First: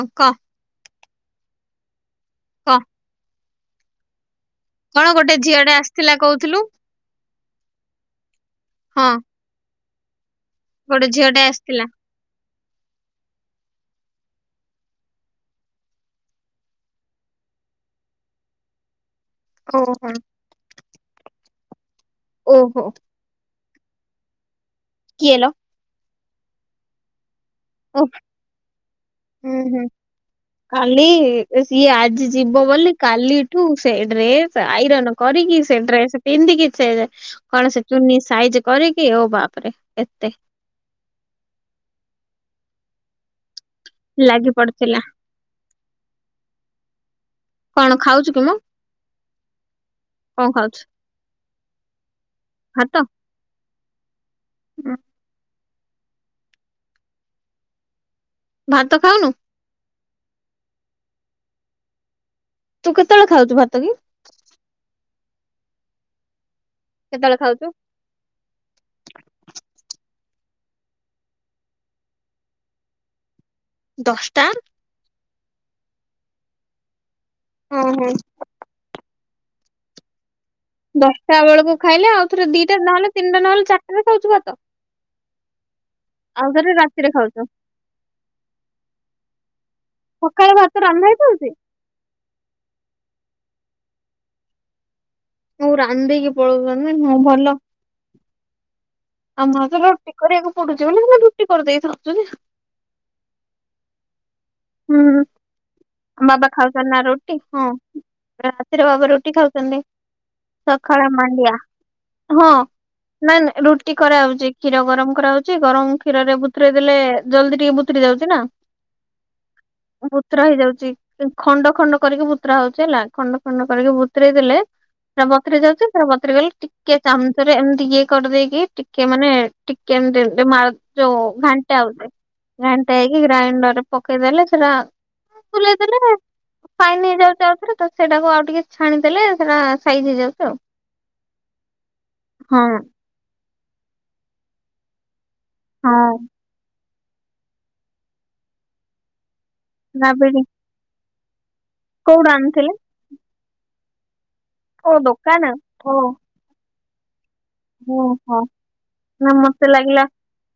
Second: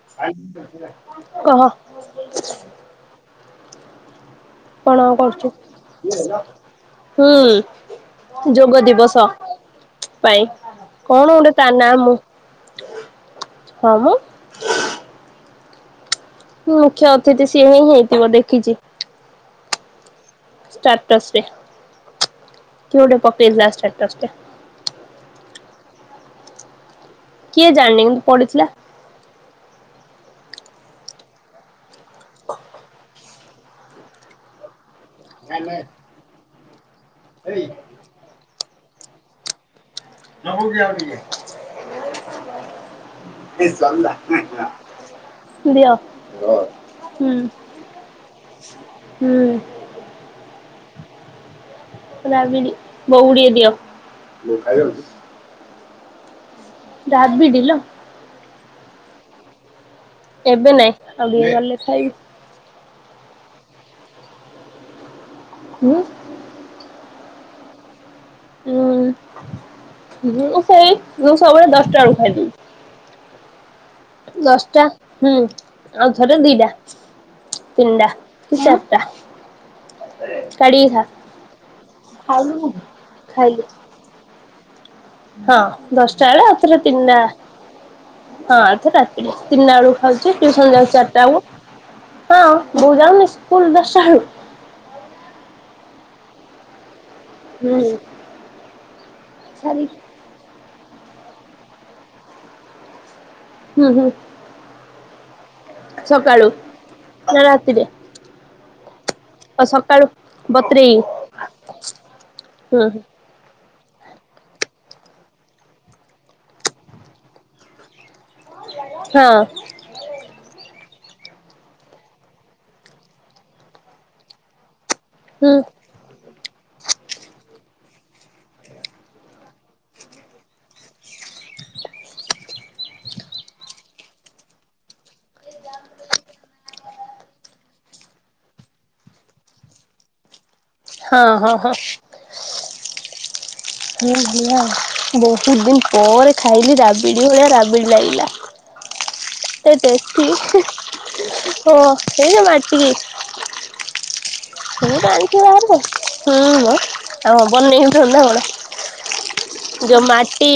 କ କହ? ଆ। କଣ ଆଉ କରଚୁ? ଝିଅଟେ ଆସିଥିଲା କହୁଥିଲୁ ହୁଁ ଯୋଗ ହଁ ଦିବସ ପାଇଁ। କଣ ଝିଅଟେ ଗୋଟେ ତା ଆସିଥିଲା। ନାଁ ମୁଁ ହଁ ମ। ହୁଁ ମୁଖ୍ୟ ଅତିଥି ସିଏ ହିଁ ହେଇଥିବ ଦେଖିଛି। [unintelligible] ଷ୍ଟାର୍ଟର୍ସ ରେ ଓହୋ କିଏ ଗୋଟେ ପକେଇିଥିଲା ଷ୍ଟାର୍ଟର୍ସ ଟେ? କିଏ ଲୋ? କିଏ ଓ ଜାଣିନି କିନ୍ତୁ ପଢିଥିଲା। ହୁଁ ହୁଁ। କାଲି ସିଏ ଆଜି ଯିବ ବୋଲି କାଲିଠୁ ସେ ଡ୍ରେସ୍ ଆଇରନ୍ କରିକି, ସେ ଦିଅ। ଡ୍ରେସ ପିନ୍ଧିକି, ସେ କଣ ସେ ହୁଁ ଚୁର୍ନି ସାଇଜ କରିକି ଓ ବାପରେ ଏତେ। [unintelligible] ଲାଗି ପଡିଥିଲା [unintelligible] ଦିଅ ହୁଁ। କଣ ଖାଉଛୁ କି ମ ହୁଁ। କଣ ଖାଉଛୁ? ରାବିଡି଼ ଭାତ? ବୋଉ କୁ ଟିକେ ଦିଅ, ବୋଉ ଖାଇବ କି? ରାବିଡ଼ିି ଲୋ। ଭାତ ଖାଉନୁ? ଏବେ ନାଇଁ ଆଉ ଟିକେ ଗଲେ ଖାଇବି। ତୁ କେତେବେଳେ ଖାଉଚୁ ଭାତ କି? ଉଁ। କେତେବେଳେ ଖାଉଚୁ? ଉଁ ମୁଁ ସେଇ ମୁଁ ସବୁବେଳେ ଦଶଟାବଳକୁ ଖାଇଦଉଚି। ଦଶଟା ହୁଁ ଆଉ ଥରେ ଦିଟା, ଓହୋ ତିନିଟା। ଚାରଟା। ସାଡ଼ି ଦଶଟା ବେଳକୁ ଖାଇଲେ ଆଉ ଥରେ ଦିଟା ନହେଲେ ତିନିଟା ଖାଇଲି ନହେଲେ ଚାରିଟାରେ ଖାଉଚୁ ଭାତ। ହଁ ଦଶଟା ବେଳେ ଆଉ ଥରେ ତିନିଟା। ହଁ ଆଉ ଥରେ ଆସିବ, ତିନଟା ବେଳକୁ ଖାଉଛି ସକାଳେ ଟିଉସନ ଭାତ ଯାଉଚି ରାନ୍ଧା ଚାରିଟା ହେଇଥାଉଛି। ବେଳକୁ। ହଁ ବୋଉ ଯାଉନି ସ୍କୁଲ ଦଶଟାଳୁ। ବୋଉ ରାନ୍ଧ ଦେଇକି ପଳଉଛନ୍ତି ହୁଁ ଭଲ। ହୁଁ। ଆମର ତ ସାରିକି ରୁଟି କରିବାକୁ ପଡୁଛି ବୋଲି ସେ ରୁଟି କରିଦେଇ ଥାଉଛନ୍ତି। ହୁଁ ହୁଁ। ହୁଁ ହୁଁ। ବାବା ସକାଳୁ ଖାଉଛନ୍ତି ନା ରୋଟି? ହଁ ରାତିର ବାବା ରୋଟି ଆଉ ଖାଉଛନ୍ତି। ସକାଳୁ ବତୁରେଇ ସକାଳେ ମାଣ୍ଡିଆ ହଁ। ହୁଁ ହୁଁ ନାଇଁ ନା ରୁଟି କରାହଉଛି, କ୍ଷୀର ଗରମ କରାହଉଛି ଗରମ କ୍ଷୀରରେ ବଥୁରାଇ ଦେଲେ ଜଲ୍ଦି ଟିକେ ବୁଥୁରି ଯାଉଛି ନା। ହଁ। ପୁତୁରା ହେଇଯାଉଛି। ଖଣ୍ଡ ଖଣ୍ଡ କରିକି ବୁତୁରା ହଉଛି ହେଲା। ଖଣ୍ଡ ଖଣ୍ଡ କରିକି ବୁତୁରେଇ ଦେଲେ ହେରା ହୁଁ ବତୁରି ଯାଉଛି। ସେରା ବତୁରି ଗଲେ, ଟିକେ ଚାମଚରେ ଏମିତି ଇଏ କରିଦେଇକି, ଟିକେ ମାନେ ଟିକେ, ଏମତି ଏମତି ମାଡ୍ ଯୋଉ ଘାଣ୍ଟା ଗୋଟେ ଘାଣ୍ଟା ହେଇକି, ଗ୍ରାଇଣ୍ଡରରେ ପକେଇଦେଲେ ସେରା ବୁଲେଇ ଦେଲେ-ଏ ଫାଇନ୍ ହେଇଯାଉଛି ଆଉଥରେ, ତ ସେଇଟାକୁ ଆଉ ଟିକେ ଛାଣିଦଲେ ସେଟା ସାଇଜ୍ ହେଇଯାଉଛି ଆଉ। ହଁ ହଁ ହଁ। ହଁ। ହୁଁ, ଭଲ ଆଉ, ବହୁତ ଦିନ ହଁ ପରେ ଖାଇଲି ରାବିଡ଼ି ଭଳିଆ, ରାବିଡ଼ି ଲାଗିଲା। ଏତେ ରାବିଡି ଟେଷ୍ଟି! ହଁ, କୋଉଠୁ ହେଇନା ଆଣିଥିଲେ ବାଟିକି କି କଣ ଓ ଟେ ଦୋକାନ ଆଣିଥିବାହାରି ଓ ରେ ହଁ, ବନେଇ ଓ ହୋ ନା ମତେ [unintelligible] ଯଉ ଲାଗିଲା ମାଟି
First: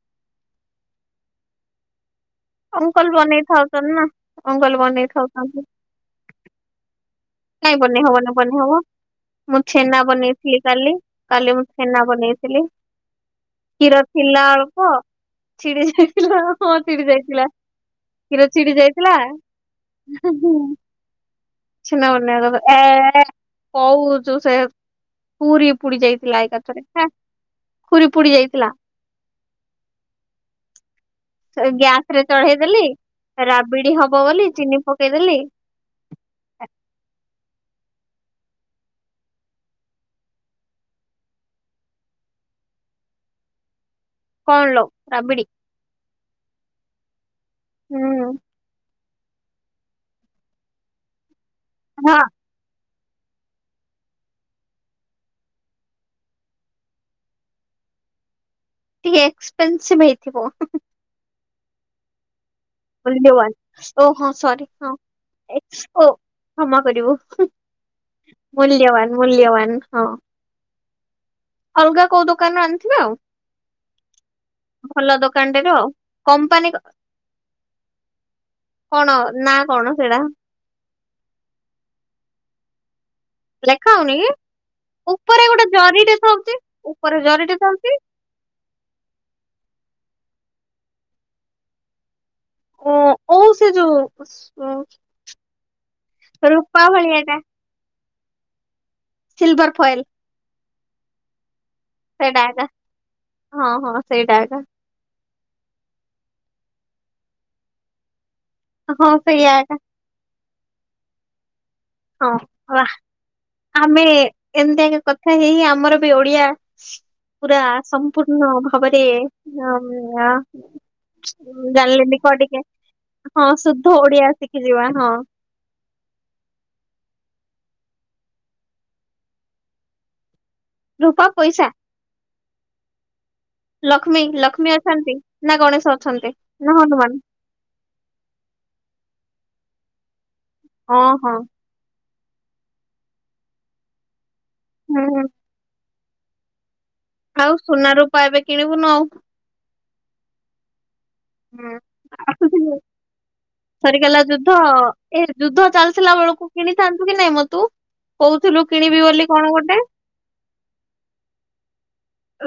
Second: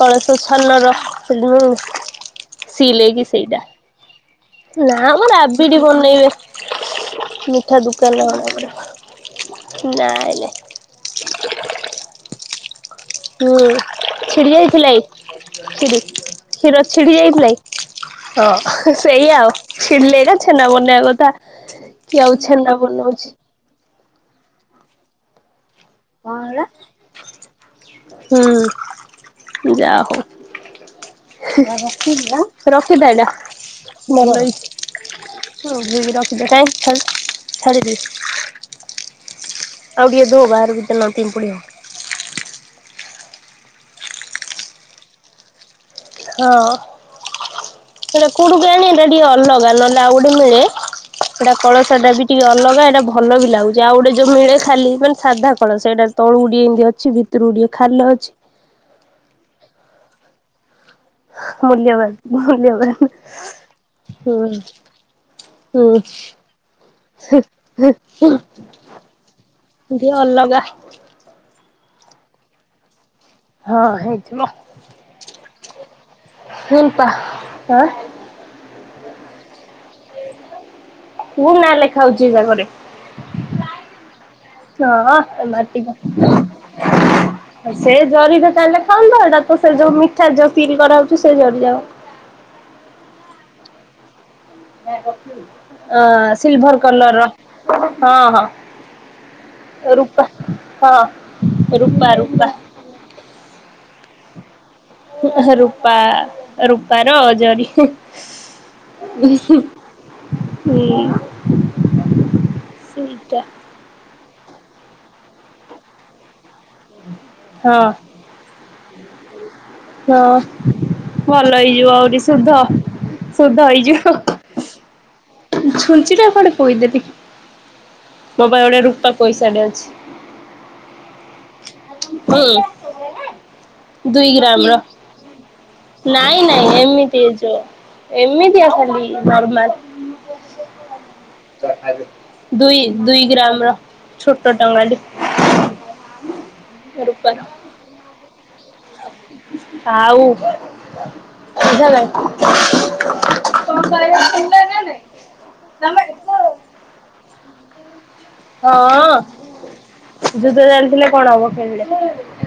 କଳସ ସନର [unintelligible] ଅଙ୍କଲ୍ ବନେଇଥାଉଛନ୍ ନା। ଅଙ୍କଲ ନା ବନେଇ ମଁ ଥାଉଛନ୍ତି। ରାବିଡି ବନେଇବେ? କାଇଁ ମିଠା ଦୋକାନ ବନେଇହବନି? ମାନଙ୍କରେ ବନେଇହବ ମୁଁ ଛେନା ନାଇଁ ନାଇଁ ବନେଇଥିଲି କାଲି। କାଲି ମୁଁ ଛେନା ବନେଇଥିଲି। ହୁଁ କ୍ଷୀର ଥିଲା ଛିଡି ଯାଇଥିଲା ଅଳ୍ପ ଏଇ ଛିଡି କ୍ଷୀରି ଯାଇଥିଲା ହଁ, କ୍ଷୀର ଛିଡି ଯାଇଥିଲା। କି କ୍ଷୀର ଛିଡ଼ି ହଁ ଯାଇଥିଲା। ସେଇଆ ଆଉ ଛିଡିଲେ ଏକା ହୁଁ ହୁଁ। ଛେନା ବନେଇବା କଥା କିଏ ଆଉ ଛିନଉନି ତତେ ଛେନା ଏଁ-ଏଁ -ଏ ବନଉଛି କହୁଛୁ, ସେ ପୁରୀ ଉପୁଡି ଯାଇଥିଲା ଏକାଥରେ, ହେଁ, ପୁରୀ ପୁଡି ଯାଇଥିଲା। ହୁଁ ଯା, ହୋଉ। ହିଁ, ଗ୍ୟାସ ରେ ଚଢେଇଦେଲି ରଖିଥା ଏଇଟା, ରାବିଡି ହବ ଭଲ ବୋଲି ଚିନି ପକେଇଦେଲି ହେଇଚି। [unintelligible] କାଇଁ ଛା-ଛାଡ଼ିଦେ। ଆଉ ଟିକେ ଧୋ, ବାହରକୁ ଚାଲ ନହେଲେ ପିମ୍ପୁଡ଼ି ହବ। କଣ ଲୋ ରାବିଡ଼ି! ହଁ, ହେଟା ହୁଁ କୋଉଠୁ କେୟାଣି? ଟା ଟିକେ ଅଲଗା ନହେଲେ, ଆଉ ଗୋଟେ ମିଳେ, ସେଇଟା କଳସ ଟା ହଁ ବି ଟିକେ ଅଲଗା। ଏଟା ବ ଭଲ ବି ଲାଗୁଛି। ଆଉ ଗୋଟେ ଯୋଉ ମିଳେ ଖାଲି, ମାନେ ସାଧା କଳସ ସେଇଟା ତଳୁକୁ ଟିଏ ଏମିତି ଅଛି, ଭିତରୁକୁ ଟିକେ ଖାଲ ଅଛି। ଟିକେ ଏକ୍ସପେନସିଭ୍ ହେଇଥିବ। ମୂଲ୍ୟବାନ୍, ମୂଲ୍ୟହବାନ୍। ମୂଲ୍ୟବାନ ଓ ହଁ, ସରି ହଁ ହୁଁ। ଓ କ୍ଷମା କରିବୁ ହୁଁ, ହୁଁ, ମୂଲ୍ୟବାନ ମୂଲ୍ୟବାନ ହୁଁ ହଁ ଦିଅ ଅଲଗା। ଅଲଗା କୋଉ ଦୋକାନରୁ ଆଣିଥିବେ ଆଉ। ହଁ ହେଇଥିବ ଭଲ ଦୋକାନଟା ରୁ ଆଉ। କମ୍ପାନୀ କ ହେମ୍ପା। ଆଁ। କଣ ନା କଣ ସେଇଡା? ମୁଁ ନାଁ ଲେଖା ହଉଛି ବାଗରେ। ଲେଖା ହଉନି କି? ହଁ ଉପରେ ଗୋଟେ ମାଟି କ ଜରିଟେ ଥାଉଛି। ଉପରେ ଜରିଟେ ସେ ଥାଉଛି। ଜରିରେ ତା, ହେଲେ ଥାନ୍ତା। ଏଇଟା ତ ସେ ଯୋଉ ମିଠା ଯୋଉ ସିଲ୍ କରାହଉଛି, ସେଇ ଜରିଯାକ। ଓଃ, ଓ ସେ ଯୋଉ ଅ ସିଲ୍ଭର ରୂପା କଲର୍ ଭଳିଆ ର। ଟା ହଁ, ହଁ, ସିଲଭର ଫଏଲ ରୁପା ହଁ। ରୂପା ସେଇଟା ରୂପା ଏଟା। ହଁ ହଁ ସେଇଟା ଏଟା। ରୂପା ରୂପାର ଜରି। ହଁ ସେଇଆ ଏକା ହୁଁ। ହଁ ସେଇଟା ଆମେ ଏମିତି ଆଗେ କଥା ହେଇ ହେଇ ଆମର ବି ଓଡିଆ ପୁରା ହଁ ସମ୍ପୂର୍ଣ୍ଣ ଭାବରେ ହଁ ଭଲ ହେଇଯିବ ଆହୁରି [unintelligible] ଶୁଦ୍ଧ। ଟିକେ ହଁ ଶୁଦ୍ଧ ଓଡ଼ିଆ ଶିଖିଯିବା ହଁ। ଛୁଞ୍ଚିଟା କୁଆଡ଼େ? [unintelligible] ମୋ ପାଖରେ ଗୋଟେ ରୂପା ପଇସାଟେ ଅଛି। ରୂପା ପଇସା? [unintelligible] ଦୁଇ ଗ୍ରାମ ଲକ୍ଷ୍ମୀ-ଲକ୍ଷ୍ମୀ ର। ଅଛନ୍ତି ନା ଗଣେଶ? ଅଛନ୍ତି ନାଇଁ ନାଇଁ ନା ହନୁମାନ? ଏମିତି ଏ ଯୋ ଏମିତି ଅଛନ୍ତି ନର୍ମାଲ୍। ହଁ ହଁ। ଦୁଇ-ଦୁଇ ଗ୍ରାମ ର ଛୋଟ ଟଙ୍କା ଟେ। ହୁଁ ହୁଁ। ରୂପାର। ସୁନ ରୂପା ଏବେ କିଣିବୁନୁ ଆଉ? ଆଉ ହୁଁ। ଆସୁଥିଲୁ [unintelligible] ସରିଗଲା ଯୁଦ୍ଧ ଏ ଯୁଦ୍ଧ ଚାଲିଥିଲା ବେଳକୁ କିଣିଥାନ୍ତୁ କି ନାଇଁ ମ ତୁ? କହୁଥିଲୁ କିଣିବି ହଁ ବୋଲି କଣ ଗୋଟେ। ଯୁଦ୍ଧ ଚାଲିଥିଲେ କଣ ହବ କିଣିଲେ?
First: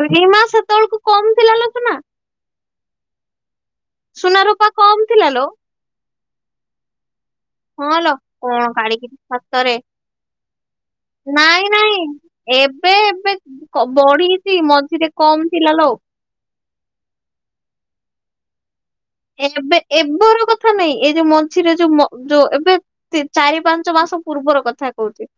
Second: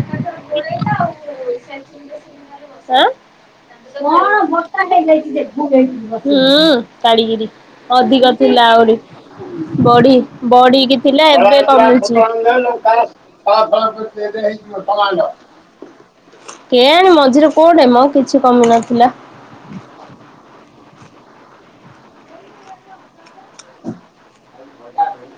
ଏଇ ମା ସେତେବେଳକୁ କମ ଥିଲା ଲୋ ସୁନା ଆଁ? ହୁଁ ସୁନା ରୂପା କମ ଥିଲା ଲୋ [unintelligible] ହଁ ଲୋ ଅଧିକ କଣ ଥିଲା ଆହୁରି କାଢିକିରି ସତରେ ବଢି। ବଢିକି ଥିଲା ଏବେ ନାଇଁ ନାଇଁ କମିଛି। ଏବେ ଏବେ କ ବଢିଛି ମଝିରେ କମ ଥିଲା ଲୋ। କେଇଆଣି ମଝିରେ କୋଉଠି ମ କିଛି କମି ନଥିଲା। ଏବେ ଏବେର କଥା ନାଇଁ ଏଇ ଯୋଉ ମଝିରେ ଯୋଉ ଯୋଉ ଏବେ ସେ ଚାରି ପାଞ୍ଚ ମାସ ପୂର୍ବର କଥା କହୁଛି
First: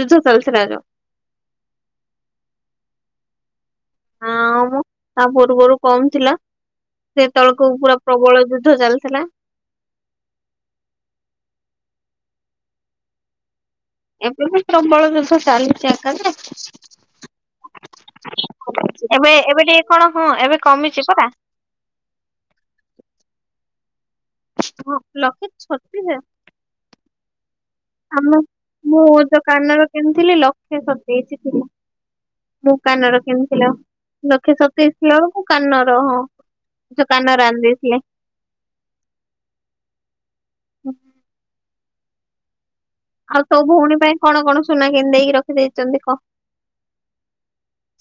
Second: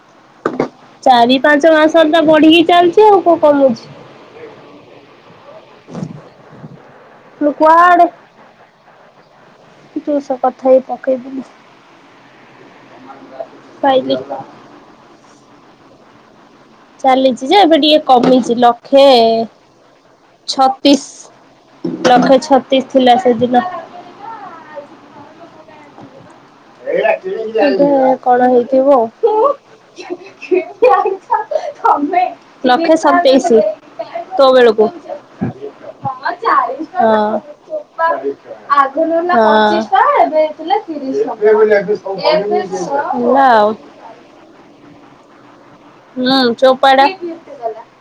ଯୁଦ୍ଧ ଚାଲିଥିଲା ଯଉ। ଚାରି-ପାଞ୍ଚ ମାସ ରେ ତ ବଢିକି ଚାଲିଛି ଆଉ କଉ କମୁଛି। ହଁ ମ ତା ପୂର୍ବରୁ କମ ଥିଲା। ମୁଁ ସେତେବେଳକୁ ପୁରା କୁଆଡେ ପ୍ରବଳ ଯୁଦ୍ଧ ଚାଲିଥିଲା। [inaudible] [inaudible] ଏବେ ବି ପ୍ରବଳ ଯୁଦ୍ଧ ଚାଲୁଛି ଆକାଶରେ। ଚାଲିଛି ଯେ ଏବେ ଟିକେ କମିଛି, ଲକ୍ଷେ ଏବେ ଏବେ ଟିକେ କଣ ହଁ ଏବେ କମିଛି ପରା ଛତିଶ। ଲକ୍ଷେ ଛତିଶ ଥିଲା ସେଦିନ। ହଁ ଲକ୍ଷେ ଛତିଶ? ଏବେ ଆମ କଣ ହେଇଥିବ ମୁଁ ଆଉ। ଯଉ କାନ ର କିଣିଥିଲି ଲକ୍ଷେ ସତେଇଶ। ଲକ୍ଷେ [unintelligible] ର ସତେଇଶି କିଣିଥିଲ। ତୋ ଲକ୍ଷେ ବେଳକୁ। ସତେଇଶ ଥିଲା ବେଳକୁ କାନର ହଁ ଯଉ କାନ ର ଆଣି ଦେଇଥିଲେ। ହଁ। [inaudible] ଆଉ ତୋ ଭଉଣୀ ପାଇଁ କଣ କଣ ସୁନା କିଣି ଦେଇକି ରଖି ଦେଇଛନ୍ତି କହ ହୁଁ ଚୋପା ଟା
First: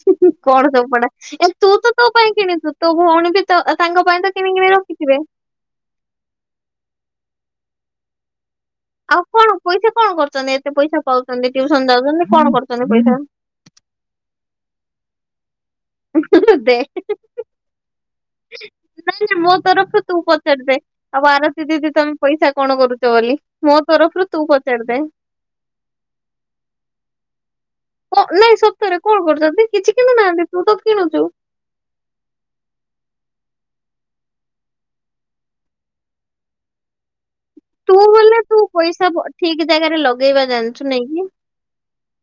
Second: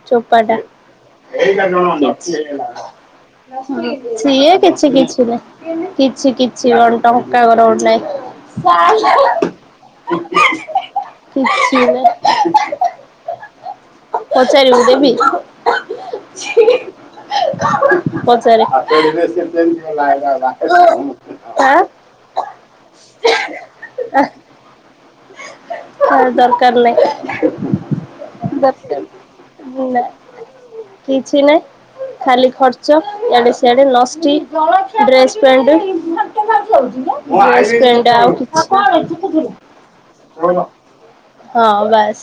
ଚୋପାଟା। କଣ ସବୁ ପଡା ଏ ତୁ ତ ତୋ ପାଇଁ କିଣିଛୁ ତୋ ଭଉଣୀ ବି ତ ତାଙ୍କ ପାଇଁ ତ କିଣି ସିଏ କିଣି କିଛି ରଖିଥିବେ। କିଛି ନାଇଁ କିଛି କିଛି କଣ ଟଙ୍କା କର ଗୋଟେ ଆଉ ନାହିଁ। କଣ ପଇସା କଣ କରୁଛନ୍ତି ଏତେ ପଇସା ପାଉଛନ୍ତି ଟିଉସନ ଯାଉଛନ୍ତି [unintelligible] [unintelligible] ପଚାରିବୁ ଦେବି। [unintelligible] ପଚାରେ। ଆଁ ମୋ ତରଫରୁ ତୁ ପଚାରୀ ଦେ। ଆଉ ଆରତି ଦିଦି ତମେ ପଇସା କଣ କରୁଚ ବୋଲି ମୋ ତରଫରୁ ତୁ ପଚାରିଦେ। ଥାଉ ଦରକାର ନାହିଁ। [inaudible] ହଁ ନାଇଁ ସତରେ ଦରକାର କଣ କରୁଛନ୍ତି କିଛି ନା କିଣୁ ନାହାନ୍ତି ତୁ ତ କିଣୁଚୁ। କିଛି ନାହିଁ। ଖାଲି ଖର୍ଚ୍ଚ ୟାଡେ ସ୍ୟାଡେ ଲଷ୍ଟଟି ଡ୍ରେସ୍ ପ୍ୟାଣ୍ଟ୍। ଡ୍ରେସ ତୁ ପେଣ୍ଟେ ଆଉ ବୋଲେ କିଛି ତୁ ପଇସା [unintelligible] ଠିକ ଜାଗାରେ ଲଗେଇବା ଜାଣିଛୁ ନାଇଁକି ହଁ ବାସ୍।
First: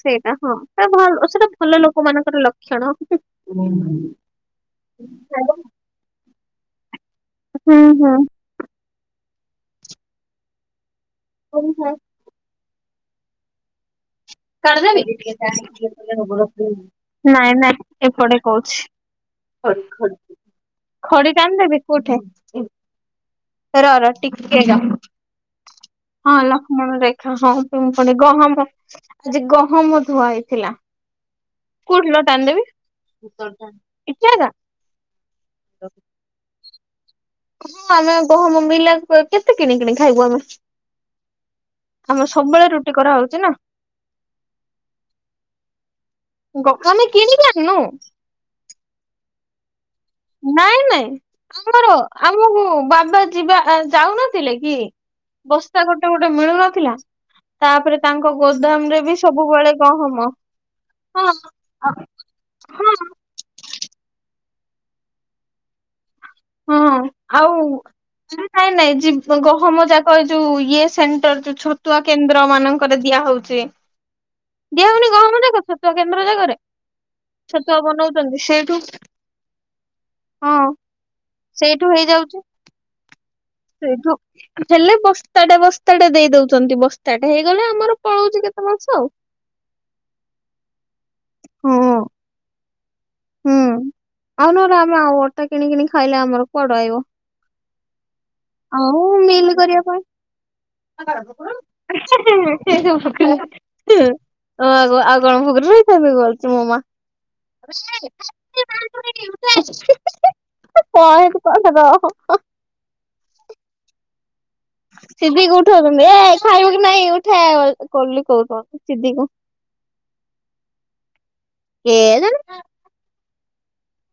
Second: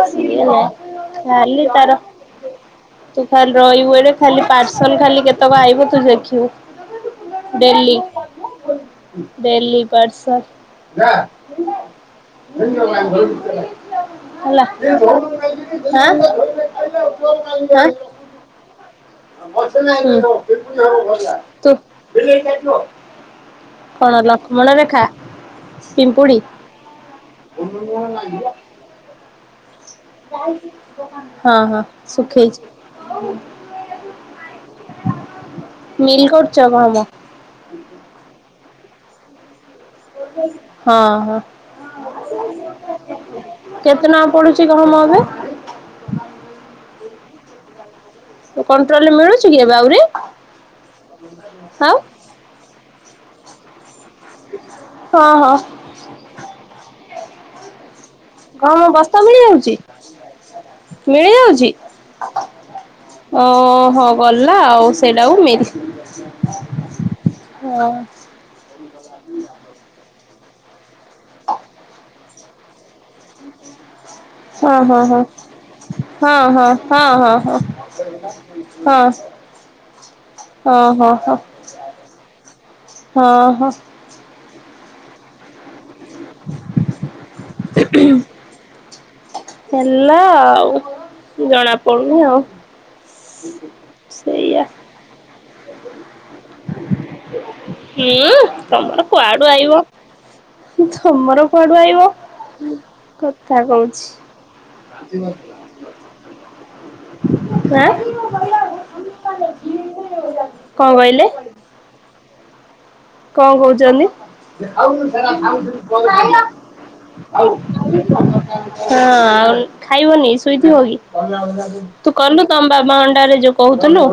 ସେଇଟା ହଁ ସେଟା ଭଲ ସେଟା ଖାଲି ଭଲ ତାର ଲୋକ ମାନଙ୍କର ଲକ୍ଷଣ ଖାଲି ରହିବୁ ଏଇଠେ ଖାଲି ପାର୍ସଲ ଖାଲି କେତକ ଆଇ [unintelligible] ଦେଖିବୁ ହୁଁ ଡେଲି। ଡେଲ୍ଲୀ ପାର୍ସଲ। [unintelligible] [unintelligible] କାଢିଦେବି ହେଲା ନାଇଁ ନାଇଁ ଆଁ ଏପଟେ କହୁଛି ଆଁ। ହୁଁ ଖଡି ତୁ ରହ ରହ କଣ ଟିକେ ଲକ୍ଷ୍ମଣ ରହ। ରେଖା ହଁ ପିମ୍ପୁଡି ଲକ୍ଷ୍ମଣ ରେଖା ହଁ ପୁ ପୁଣି ଗହମ ଆଜି ଗହମ ଧୁଆ ହେଇଥିଲା ହଁ କୋଉଠି ଲୋ ଶୁଖେଇଛି ଟାଣିଦେବି ମିଲ କରୁଚ ଗହମ। ହଁ ଆମେ ଗହମ ମିଲା କ କେତେ କିଣି କିଣି ଖାଇବୁ ଆମେ ହଁ ହଁ ଆମର ସବୁବୋଳେ ରୁଟି କରାହୋଉଚି ନା। କେତେ ଟଙ୍କା ପଡୁଚି ଗହମ ଏବେ। ଗହ ଆମେ କିଣିକି ଆଣୁନୁ। ଉଁ କଣ୍ଟ୍ରୋଲ ରେ ମିଳୁଚି କି ଏବେ ଆହୁରି। ନାଇଁ ନାଇଁ ଆଉ ଆମର ଆମୁକୁ ବାବା ଯିବା ଆ ଯାଉନା ଥିଲେ କି ହଁ ହଁ ବସ୍ତା ଗୋଟେ ଗୋଟେ ମିଳୁନଥୁଲା। ତାପରେ ତାଙ୍କ ଗହମ ଗୋଦାମ ରେ ବି ବସ୍ତା ମିଳିଯାଉଛି ସବୁବୋଳେ ଗହମ। ହଁ ମିଳିଯାଉଛି। ହଁ ଓହୋ ଗଲା ଆଉ ସେଇଡ଼ାକୁ [unintelligible] ହଁ ଆଉ [unintelligible] ନାଇଁ ନାଇଁ ଯି ଗହମ ଯାକ ଯୋଉ ଇଏ ସେଣ୍ଟର ଯୋଉ ଛତୁଆ କେନ୍ଦ୍ର ମାନଙ୍କରେ ଦିଆ ହୋଉଛି। [inaudible] ହଁ ହଁ ଛତୁଆ କେନ୍ଦ୍ର ହଁ ଜାଗାରେ ହଁ ହଁ ଛତୁଆ ହଁ ବନଉଛନ୍ତି ସେଇଠୁ ହଁ ହଁ ହଁ। ହଁ ଓହୋ ହୋ। ସେଇଠୁ ହେଇଯାଉଚି। ହଁ ହଁ। ଏଠୁ ହେଲେ ବସ୍ତାଟେ ବସ୍ତାଟେ ଦେଇ ଦୋଉଚନ୍ତି ବସ୍ତାଟେ ହେଇଗଲେ ଆମର ପଳୋଉଚି କେତେ ମାସ ଆଉ। ହେଲା ଆଉ ହଁ ଜଣାପଡୁନି ଆଉ। ହୁଁ ସେଇଆ। [unintelligible] ଆଉ ଅଟା କିଣିକିନି ଖାଇଲେ ଆମର କୁଆଡ ଆଇବ। ହୁଁ ତମର ଆଉ କୁଆଡୁ ମିଲ୍ ଆଇବ କରିବା ପାଇଁ। ତମର କୁଆଡୁ ଆଇବ କଥା କହୁଛି। [inaudible] ଆଁ [unintelligible] କଣ କହିଲେ? [unintelligible] କଣ କହୁଚନ୍ତି? ସିଧିକି ହଁ ଉଠଉଛନ୍ତି ଏ ଖାଇବୁ କି ନାଇଁ ଉଠା ଆଉ କଲି କହୁଛନ୍ତି ସିଧିକୁ। ଖାଇବନି ଶୋଇଥିବ କି? ତୁ କେଜାଣି କଲୁ ତମ ବାବା ଅଣ୍ଡାରେ ଯୋଉ କହୁଥିଲୁ?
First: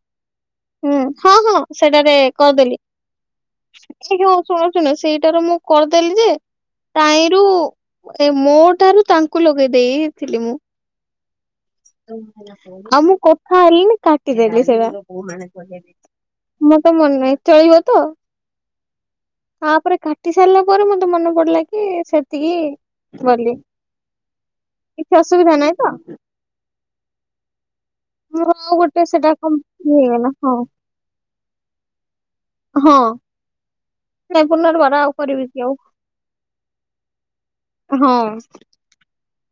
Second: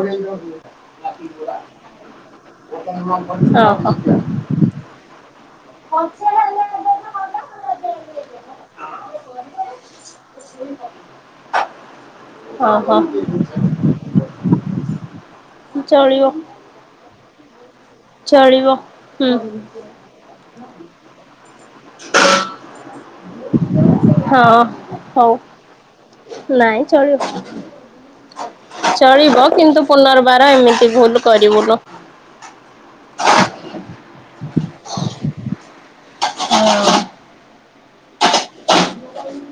ହୁଁ ହଁ ହଁ ସେଟାରେ କରିଦେଲି। ଓହୋ ସେ ଯୋଉ ଶୁଣୁଚୁନା ସେଇଟାରୁ ମୁଁ କରିଦେଲି ଯେ ଟାଇଁ ରୁ ଏ ମୋ ଠାରୁ ତାଙ୍କୁ ଲଗେଇ ଦେଇଥିଲି ମୁଁ। ଓହୋ ଆଉ ମୁଁ କଥା ହେଲିନି କାଟିଦେଲି ସେଟା। ଚଳିବ ମୋର ତ ମନେ ନାହିଁ ଚଳିବ ତ? ଚଳିବ ହୁଁ। ତାପରେ କାଟି ସାରିଲା ପରେ ମତେ ମନେ ପଡିଲା କି ସେତିକି ବୋଲି। ହଁ। କିଛି ହଉ। ଅସୁବିଧା ନାହିଁ ତ? ନାଇଁ ଚଳିବ। ମୋର ଆଉ ଗୋଟେ ସେଟା ଚଳିବ କିନ୍ତୁ କମ୍ପ୍ଲିଟ ହେଇଗଲା ପୁନର୍ବାର ହଁ ଏମିତି ଭୁଲ୍ କରିବୁନୁ। ହଁ ନାଇଁ ପୁନର୍ବାର ଆଉ କରିବି କି ଆଉ। [inaudible] ହଁ।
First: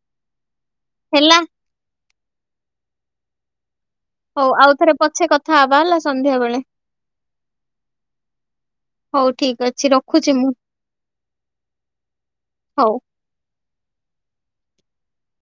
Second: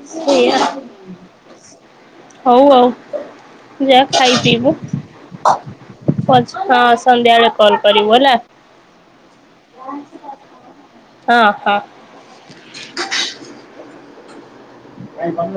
ସେୟା, ହେଲା। ହୋଉ ଆଉ। ଯା ଖାଇ ହଉ ଆଉ ପିଇବୁ ଥରେ ପଛେ କଥା ହବା ହେଲା ସନ୍ଧ୍ୟା ବେଳେ ପଛ-ହଁ ସନ୍ଧ୍ୟାବେଳେ କଲ କରିବୁ ହେଲା? ହୋଉ ଠିକ୍ ଅଛି। ରଖୁଛି ମୁଁ? ହଁ ହଁ। ହୋଉ। କାଇଁ ତମେ